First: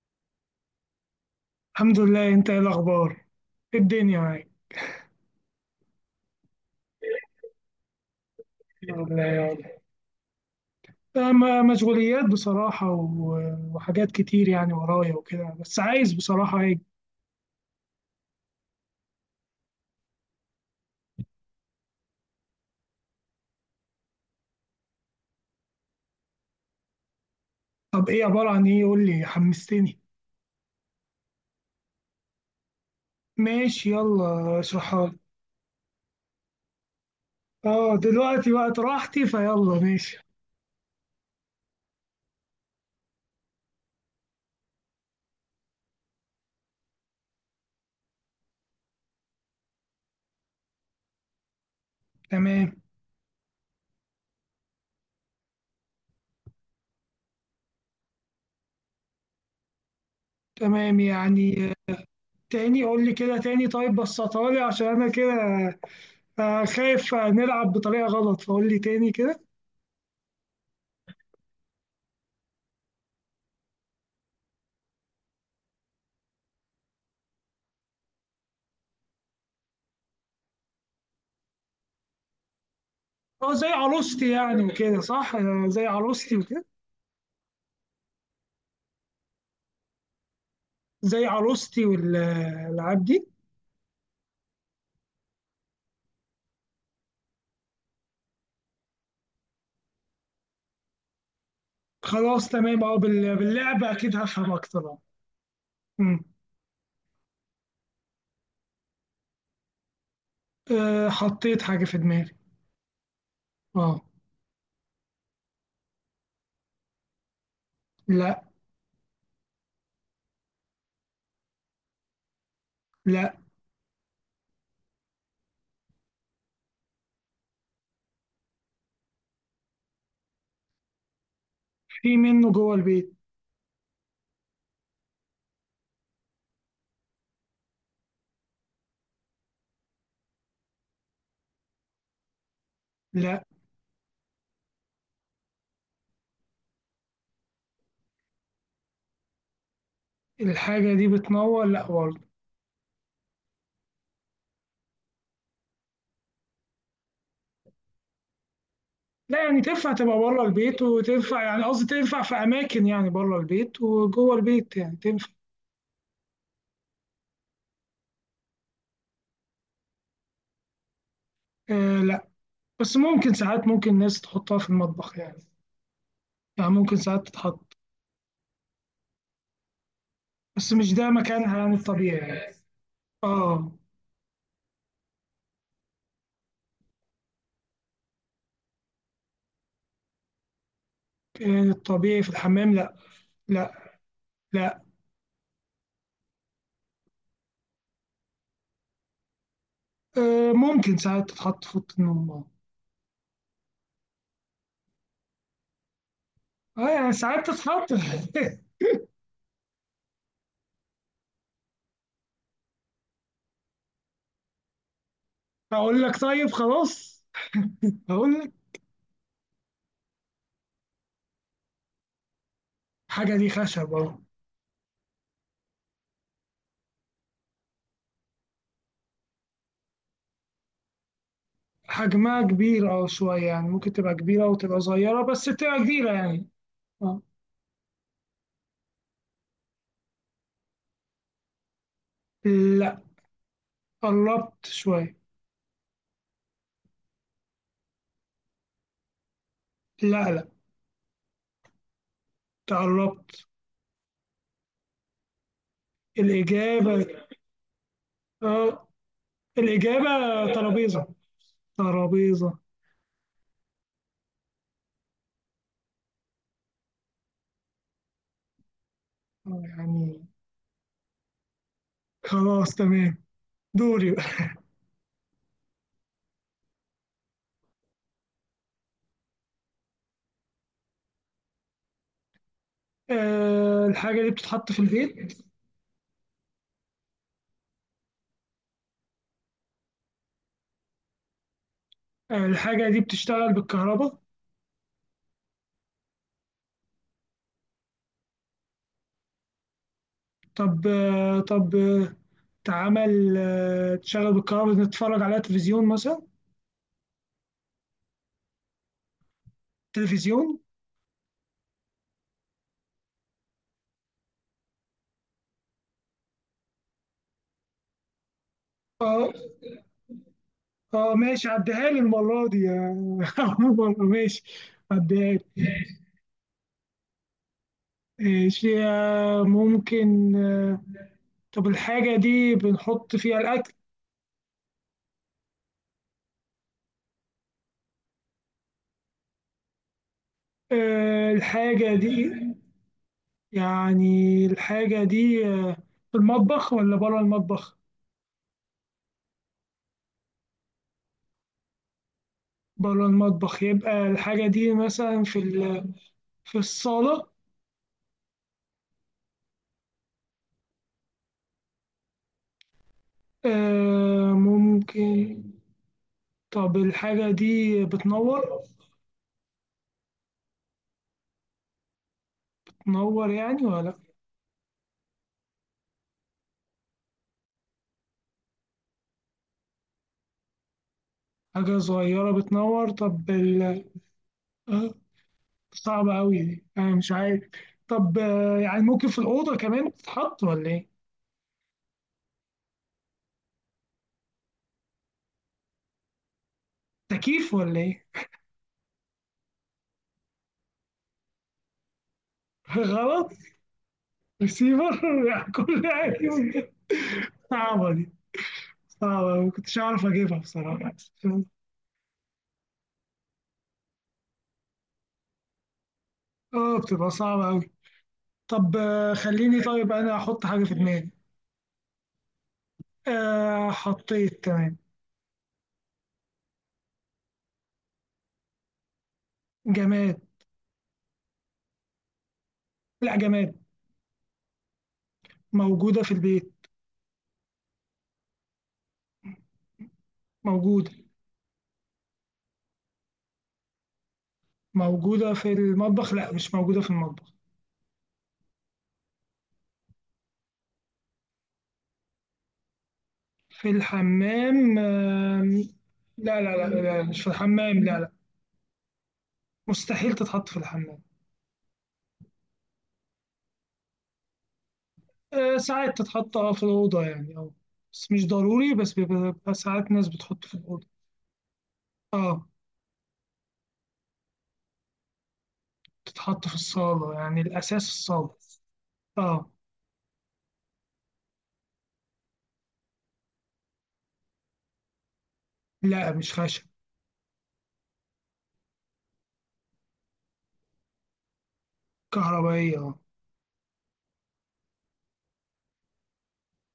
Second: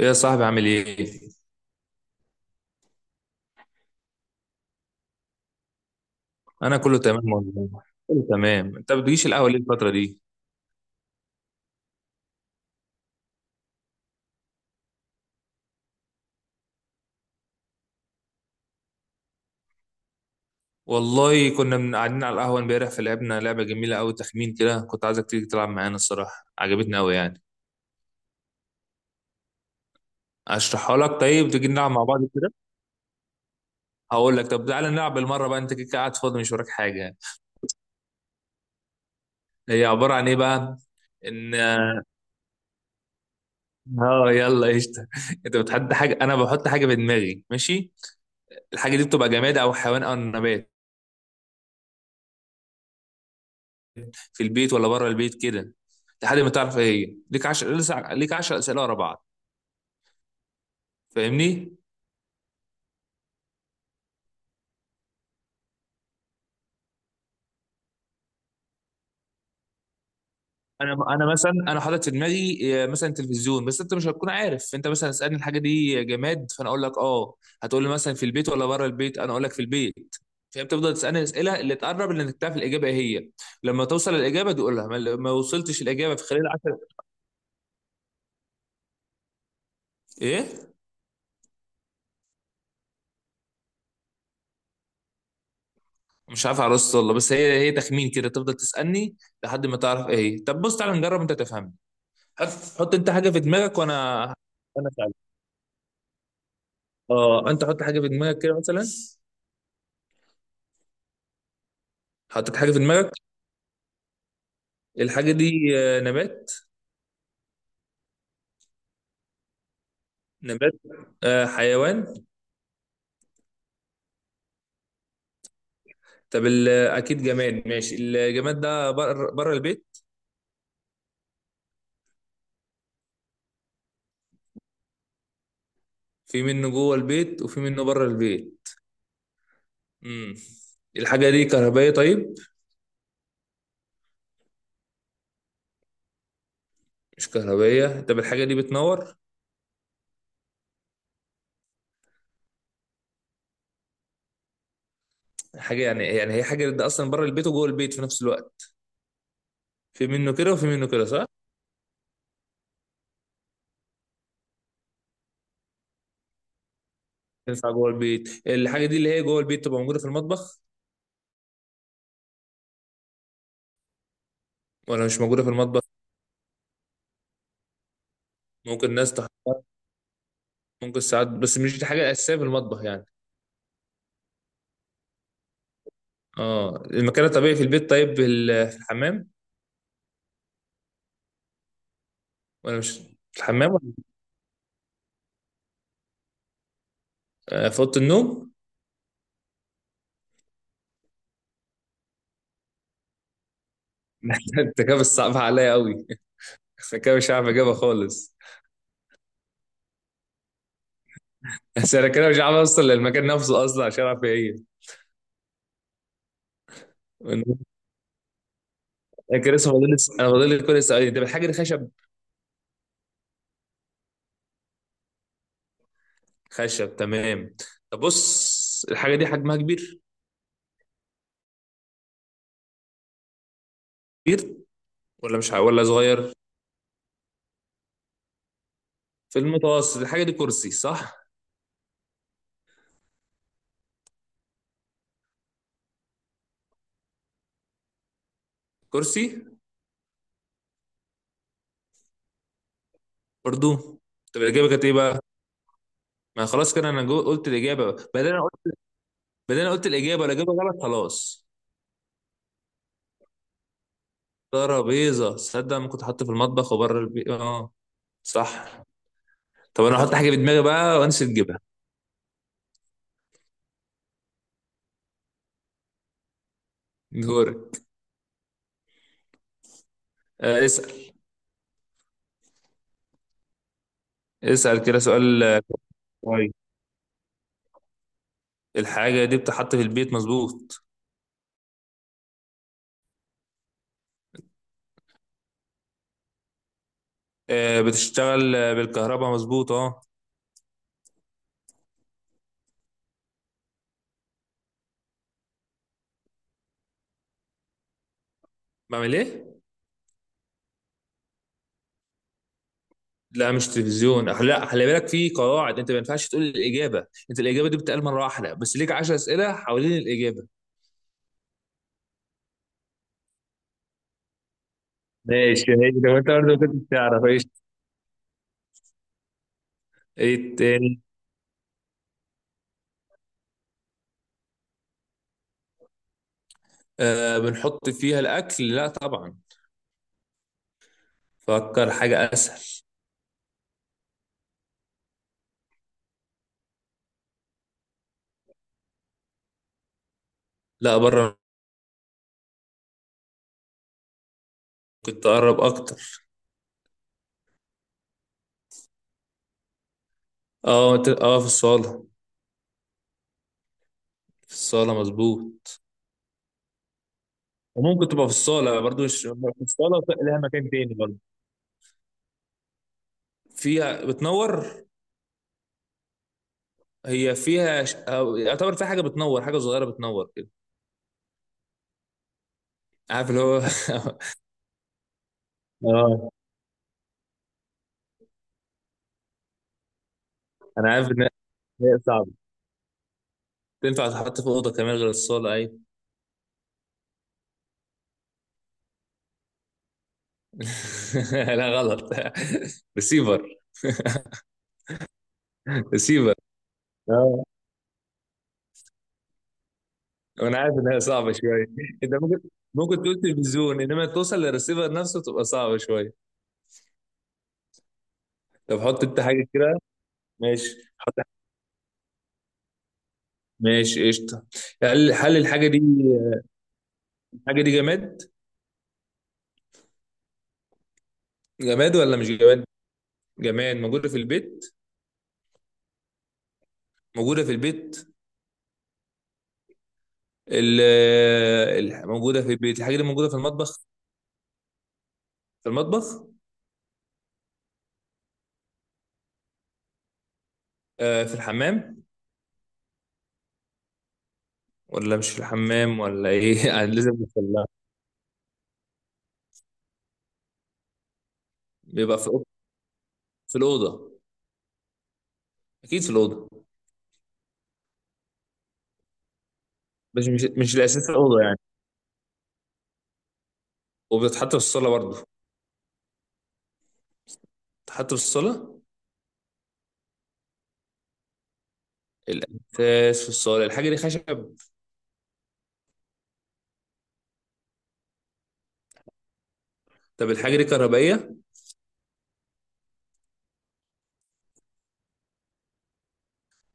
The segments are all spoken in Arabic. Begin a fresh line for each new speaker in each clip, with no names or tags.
ايه يا صاحبي؟ عامل ايه؟
الحمد لله، انت ايه الاخبار؟ ايه الدنيا معاك؟
انا كله تمام والله، كله تمام. انت ما
الحمد لله
بتجيش
يا
القهوه ليه
رب.
الفتره دي؟
مشغوليات بصراحة وحاجات كتير يعني ورايا وكده، بس عايز بصراحة ايه.
والله كنا من قاعدين على القهوه امبارح فلعبنا لعبه جميله قوي، تخمين كده، كنت عايزك تيجي تلعب معانا. الصراحه عجبتني قوي يعني.
طب ايه؟ عبارة عن ايه؟ قول لي حمستني.
اشرحها لك، طيب تيجي نلعب مع بعض كده؟
ماشي،
هقول لك،
يلا
طب تعالى
اشرحها
نلعب
لي.
بالمره بقى، انت كده كده قاعد فاضي مش وراك حاجه يعني.
اه دلوقتي وقت راحتي فيلا،
هي عباره
ماشي.
عن ايه بقى؟ ان اه يلا قشطه انت بتحط حاجه، انا بحط حاجه في دماغي، ماشي؟ الحاجه دي بتبقى جماد او حيوان او نبات،
تمام
في البيت ولا بره البيت كده، لحد ما تعرف ايه هي. ليك 10 اسئله ورا بعض،
تمام يعني
فاهمني؟
تاني قول لي كده تاني، طيب بسطها لي عشان انا كده خايف نلعب بطريقة غلط، فقول لي تاني كده.
انا مثلا انا حاطط في دماغي مثلا تلفزيون، بس انت مش هتكون عارف. انت مثلا اسالني الحاجه دي جماد، فانا اقول لك اه. هتقول لي مثلا في البيت ولا بره البيت، انا اقول لك في البيت. فانت تفضل تسالني الاسئله اللي تقرب اللي انك تعرف الاجابه ايه هي.
اه زي
لما توصل
عروستي
الاجابه
يعني
تقولها، ما
وكده،
ما
صح؟
وصلتش
زي
الاجابه في
عروستي
خلال
وكده.
10. ايه،
زي عروستي والالعاب دي؟
مش عارف عرست والله، بس هي تخمين كده، تفضل تسالني لحد ما تعرف ايه هي. طب بص تعالى نجرب انت تفهم.
خلاص
حط
تمام،
حط
اه
انت حاجه في دماغك،
باللعب اكيد
وانا
هفهم اكتر،
انا
اه.
اسالك.
أمم.
اه، انت حط حاجه في دماغك كده مثلا.
حطيت حاجه في دماغي.
حطيت حاجه في دماغك؟
اه.
الحاجه دي نبات؟
لا.
نبات، حيوان؟
لا،
طب اكيد جماد، ماشي. الجماد ده بره، البيت؟
في منه جوه البيت.
في منه جوه البيت وفي منه بره البيت. امم، الحاجه دي كهربائيه؟ طيب
لا.
مش كهربائيه. طب الحاجه دي بتنور؟
الحاجه دي بتنور؟ لا برضه.
حاجه يعني، يعني هي حاجه ده اصلا بره البيت وجوه البيت في نفس الوقت؟
لا يعني تنفع
في
تبقى
منه
بره
كده وفي
البيت
منه كده، صح.
وتنفع، يعني قصدي تنفع في اماكن يعني بره البيت وجوه البيت، يعني تنفع.
تنفع جوه البيت. الحاجه دي اللي هي جوه البيت تبقى موجوده في المطبخ
آه لا، بس ممكن ساعات ممكن الناس تحطها في
ولا
المطبخ
مش موجودة
يعني،
في المطبخ؟
يعني ممكن ساعات تتحط،
ممكن ناس تحطها،
بس مش
ممكن
ده
ساعات،
مكانها
بس
يعني
مش دي حاجة
الطبيعي
أساسية في
يعني.
المطبخ يعني.
اه.
اه، المكان الطبيعي في البيت، طيب في الحمام؟
الطبيعي في الحمام
ولا مش
لا.
في الحمام ولا
لا. لا.
في أوضة النوم؟
ممكن ساعات تتحط في أوضة النوم آه.
انت كده بتصعب عليا قوي،
اه
انا
يعني
كده مش عارف
ساعات
اجابها
تتحط.
خالص. بس انا كده مش عارف اوصل للمكان نفسه اصلا عشان اعرف ايه هي.
اقول لك طيب خلاص، اقول لك.
انا كده لسه فاضل لي- س- انا فاضل لي كل سؤالين. طب الحاجه دي خشب؟
حاجه دي خشب اهو.
خشب، تمام. طب بص الحاجه دي حجمها كبير؟
حجمها كبير، اه شويه، يعني ممكن تبقى كبيره
كبير
وتبقى صغيره،
ولا
بس
مش ع-
بتبقى
ولا
كبيره
صغير؟
يعني. اه.
في المتوسط. الحاجه دي كرسي، صح؟
لا، قربت شويه.
كرسي؟
لا، تقربت.
برضو؟ طب الاجابه كانت ايه بقى؟ ما خلاص كده،
الاجابه.
قلت الاجابه،
اه،
بدل انا قلت
الاجابه
الاجابه، الاجابه غلط
ترابيزه.
خلاص.
ترابيزه.
ترابيزه! تصدق ما كنت حاطه في المطبخ وبره البيت؟ اه، صح.
اه
طب انا هحط
يعني.
حاجه في دماغي بقى، وانسى تجيبها.
خلاص تمام، دوري بقى.
دورك. آه
آه الحاجه دي بتتحط في
اسال كده
البيت.
سؤال كويس. الحاجه دي بتحط في البيت، مظبوط.
الحاجة دي بتشتغل بالكهرباء.
بتشتغل بالكهرباء، مظبوط، اه.
طب طب تعمل تشغل بالكهرباء، نتفرج عليها، تلفزيون مثلا.
بعمل ايه؟
تلفزيون.
لا مش تلفزيون، لا، خلي بالك في قواعد، انت ما ينفعش تقول الاجابه. انت الاجابه دي بتتقال مره واحده بس، ليك
اه.
10 اسئله حوالين الاجابه.
اه ماشي، عديها لي المرة دي عموما ماشي، عديها لي.
ماشي، هي لو انت برضه كنت تعرف ايش.
ماشي ممكن
ايه تاني؟
طب الحاجة دي بنحط فيها الأكل؟
بنحط فيها الاكل؟ لا طبعا. فكر
الحاجة
حاجه
دي
اسهل.
يعني، الحاجة دي في المطبخ ولا بره المطبخ؟
لا، بره.
بره المطبخ، يبقى الحاجة دي مثلا
كنت
في
اقرب
ال...
اكتر.
في الصالة.
اه في الصاله.
آه
في الصاله،
ممكن.
مظبوط.
طب الحاجة دي
وممكن تبقى في
بتنور؟
الصاله برضه، مش في الصاله، لها مكان تاني برضه.
بتنور يعني ولا لأ؟
فيها بتنور، هي فيها أو يعتبر فيها حاجه بتنور، حاجه صغيره بتنور كده.
حاجة صغيرة بتنور، طب
عارف اللي هو؟
ال... آه صعبة
اه.
أوي دي، أنا مش عارف. طب آه، يعني ممكن في الأوضة كمان تتحط، ولا إيه؟
انا عارف ان هي صعبه، تنفع تتحط في اوضه كمان غير الصاله، ايوه.
تكييف ولا إيه؟
لا غلط.
غلط.
ريسيفر.
ريسيفر يعني كل حاجة
ريسيفر،
ممكن.
اه.
صعبة دي، صعبة ما كنتش أعرف أجيبها
وانا عارف
بصراحة.
انها صعبه شويه، انت ممكن تقول تلفزيون، انما توصل للريسيفر نفسه تبقى صعبه شويه.
آه بتبقى صعبة أوي. طب
طب حط
آه،
انت حاجه
خليني
كده،
طيب أنا أحط حاجة في
ماشي،
دماغي.
حط حاجة.
آه
ماشي قشطه.
حطيت، تمام.
هل الحاجه دي، الحاجه دي جماد؟
جماد.
جماد ولا مش جماد؟
لا جماد.
جماد موجوده في البيت؟
موجودة في البيت.
موجوده في البيت. ال...
موجودة.
موجوده في البيت، الحاجه دي موجوده في المطبخ؟
موجودة في
في
المطبخ
المطبخ؟
لا، مش موجودة في المطبخ.
في الحمام؟
في الحمام
ولا مش في
آم،
الحمام ولا
لا لا
ايه؟
لا
يعني
لا،
لازم
مش في
نوصل.
الحمام، لا لا. مستحيل تتحط في الحمام.
بيبقى في الأوضة؟ في الأوضة؟
ساعات
أكيد في
تتحط
الأوضة.
اه في الأوضة يعني، اه. بس مش ضروري، بس بيبقى، بيبقى ساعات ناس
مش مش
بتحط في
مش
الأوضة.
الأساس في الأوضة يعني.
اه.
وبتتحط في الصالة برضه،
تتحط في الصالة يعني الأساس
بتتحط في
الصالة.
الصالة،
اه.
الأساس في الصالة. الحاجة دي خشب؟
لا مش خشب.
طب الحاجة دي كهربائية؟
كهربائية، اه.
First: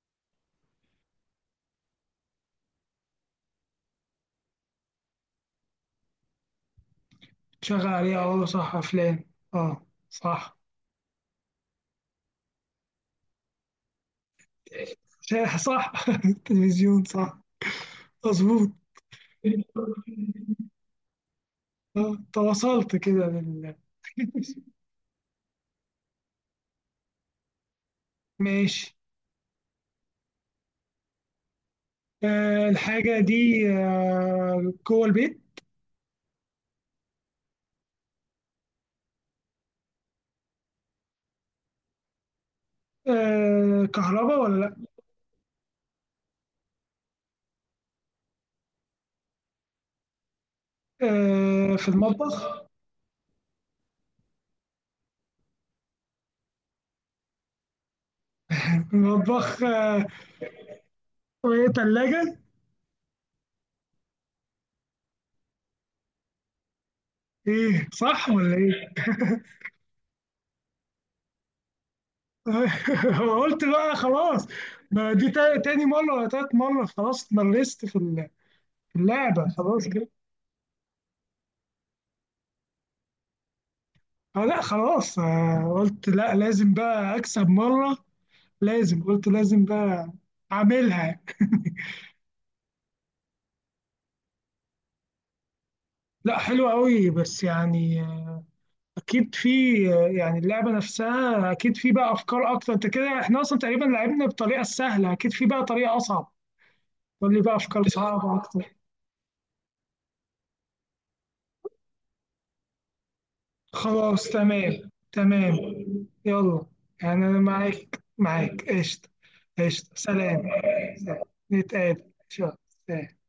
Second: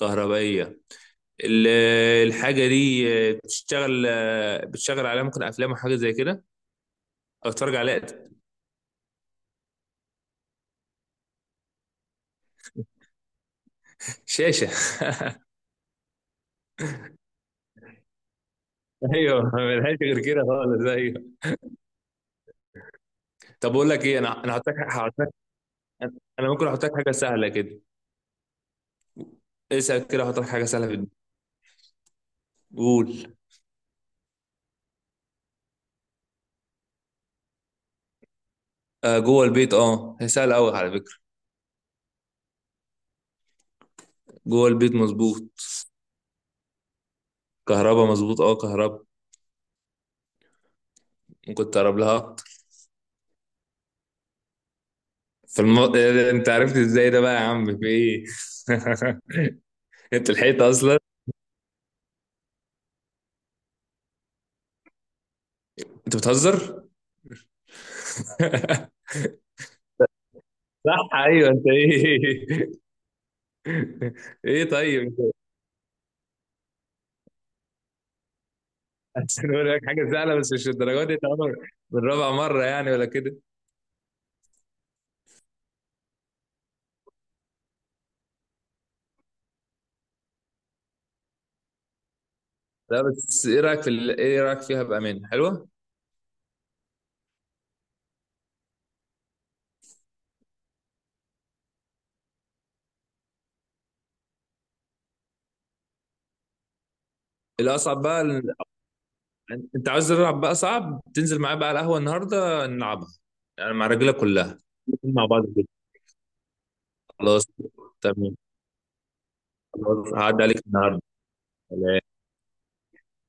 كهربائية. ال- الحاجة دي بتشتغل، بتشتغل عليها ممكن أفلام وحاجة زي كده، أو تتفرج
تشغل
عليها.
عليها اه، صح، أفلام. اه صح.
شاشة!
شاح صح التلفزيون، صح. مظبوط.
ايوه، ملهاش غير كده خالص، ايوه.
تواصلت كده
طب
بال...
اقول لك ايه، انا هحط لك، انا ممكن احط لك حاجه سهله كده.
ماشي.
اسال كده، احط لك حاجه سهله في الدنيا.
آه الحاجة
قول.
دي آه جوه البيت.
آه جوه البيت، اه، هي سهله قوي على فكره.
آه كهرباء ولا
جوه
لأ؟
البيت مظبوط. كهربا مظبوط، اه كهربا. ممكن
آه في
تقرب لها اكتر.
المطبخ.
إيه ده؟ انت عرفت ازاي ده بقى يا عم في ايه؟
المطبخ آه.
انت لحقت اصلا،
وإيه تلاجة؟
انت بتهزر.
إيه، صح ولا إيه؟
صح، ايوه، انت ايه.
قلت بقى خلاص.
ايه طيب
ما
انت.
دي تاني مرة ولا تالت مرة، خلاص اتمرست في ال... في اللعبة
عشان اقول لك
خلاص كده.
حاجه سهله بس مش الدرجات دي طبعا. بالرابع مره يعني ولا كده؟
اه لا خلاص، قلت لا، لازم بقى اكسب مره. لازم، قلت لازم بقى اعملها.
لا بس ايه رايك في ايه رايك فيها بامان، حلوه؟
لا حلوه قوي، بس يعني اكيد في يعني اللعبه نفسها اكيد في بقى افكار اكتر. انت كده احنا اصلا تقريبا لعبنا بالطريقه السهله، اكيد في بقى طريقه اصعب. قول لي بقى افكار
الاصعب بقى
صعبه اكتر.
انت عاوز تلعب بقى صعب؟ تنزل معايا بقى على القهوه النهارده نلعبها، يعني مع الرجاله
خلاص
كلها،
تمام
مع بعض
تمام.
كده.
يلا، يعني انا
خلاص
معاك،
تمام.
معاك قشطه. قشطه،
خلاص هعدي
سلام.
عليك النهارده.
سلام. نتقابل
سلام.
ان شاء الله. سلام.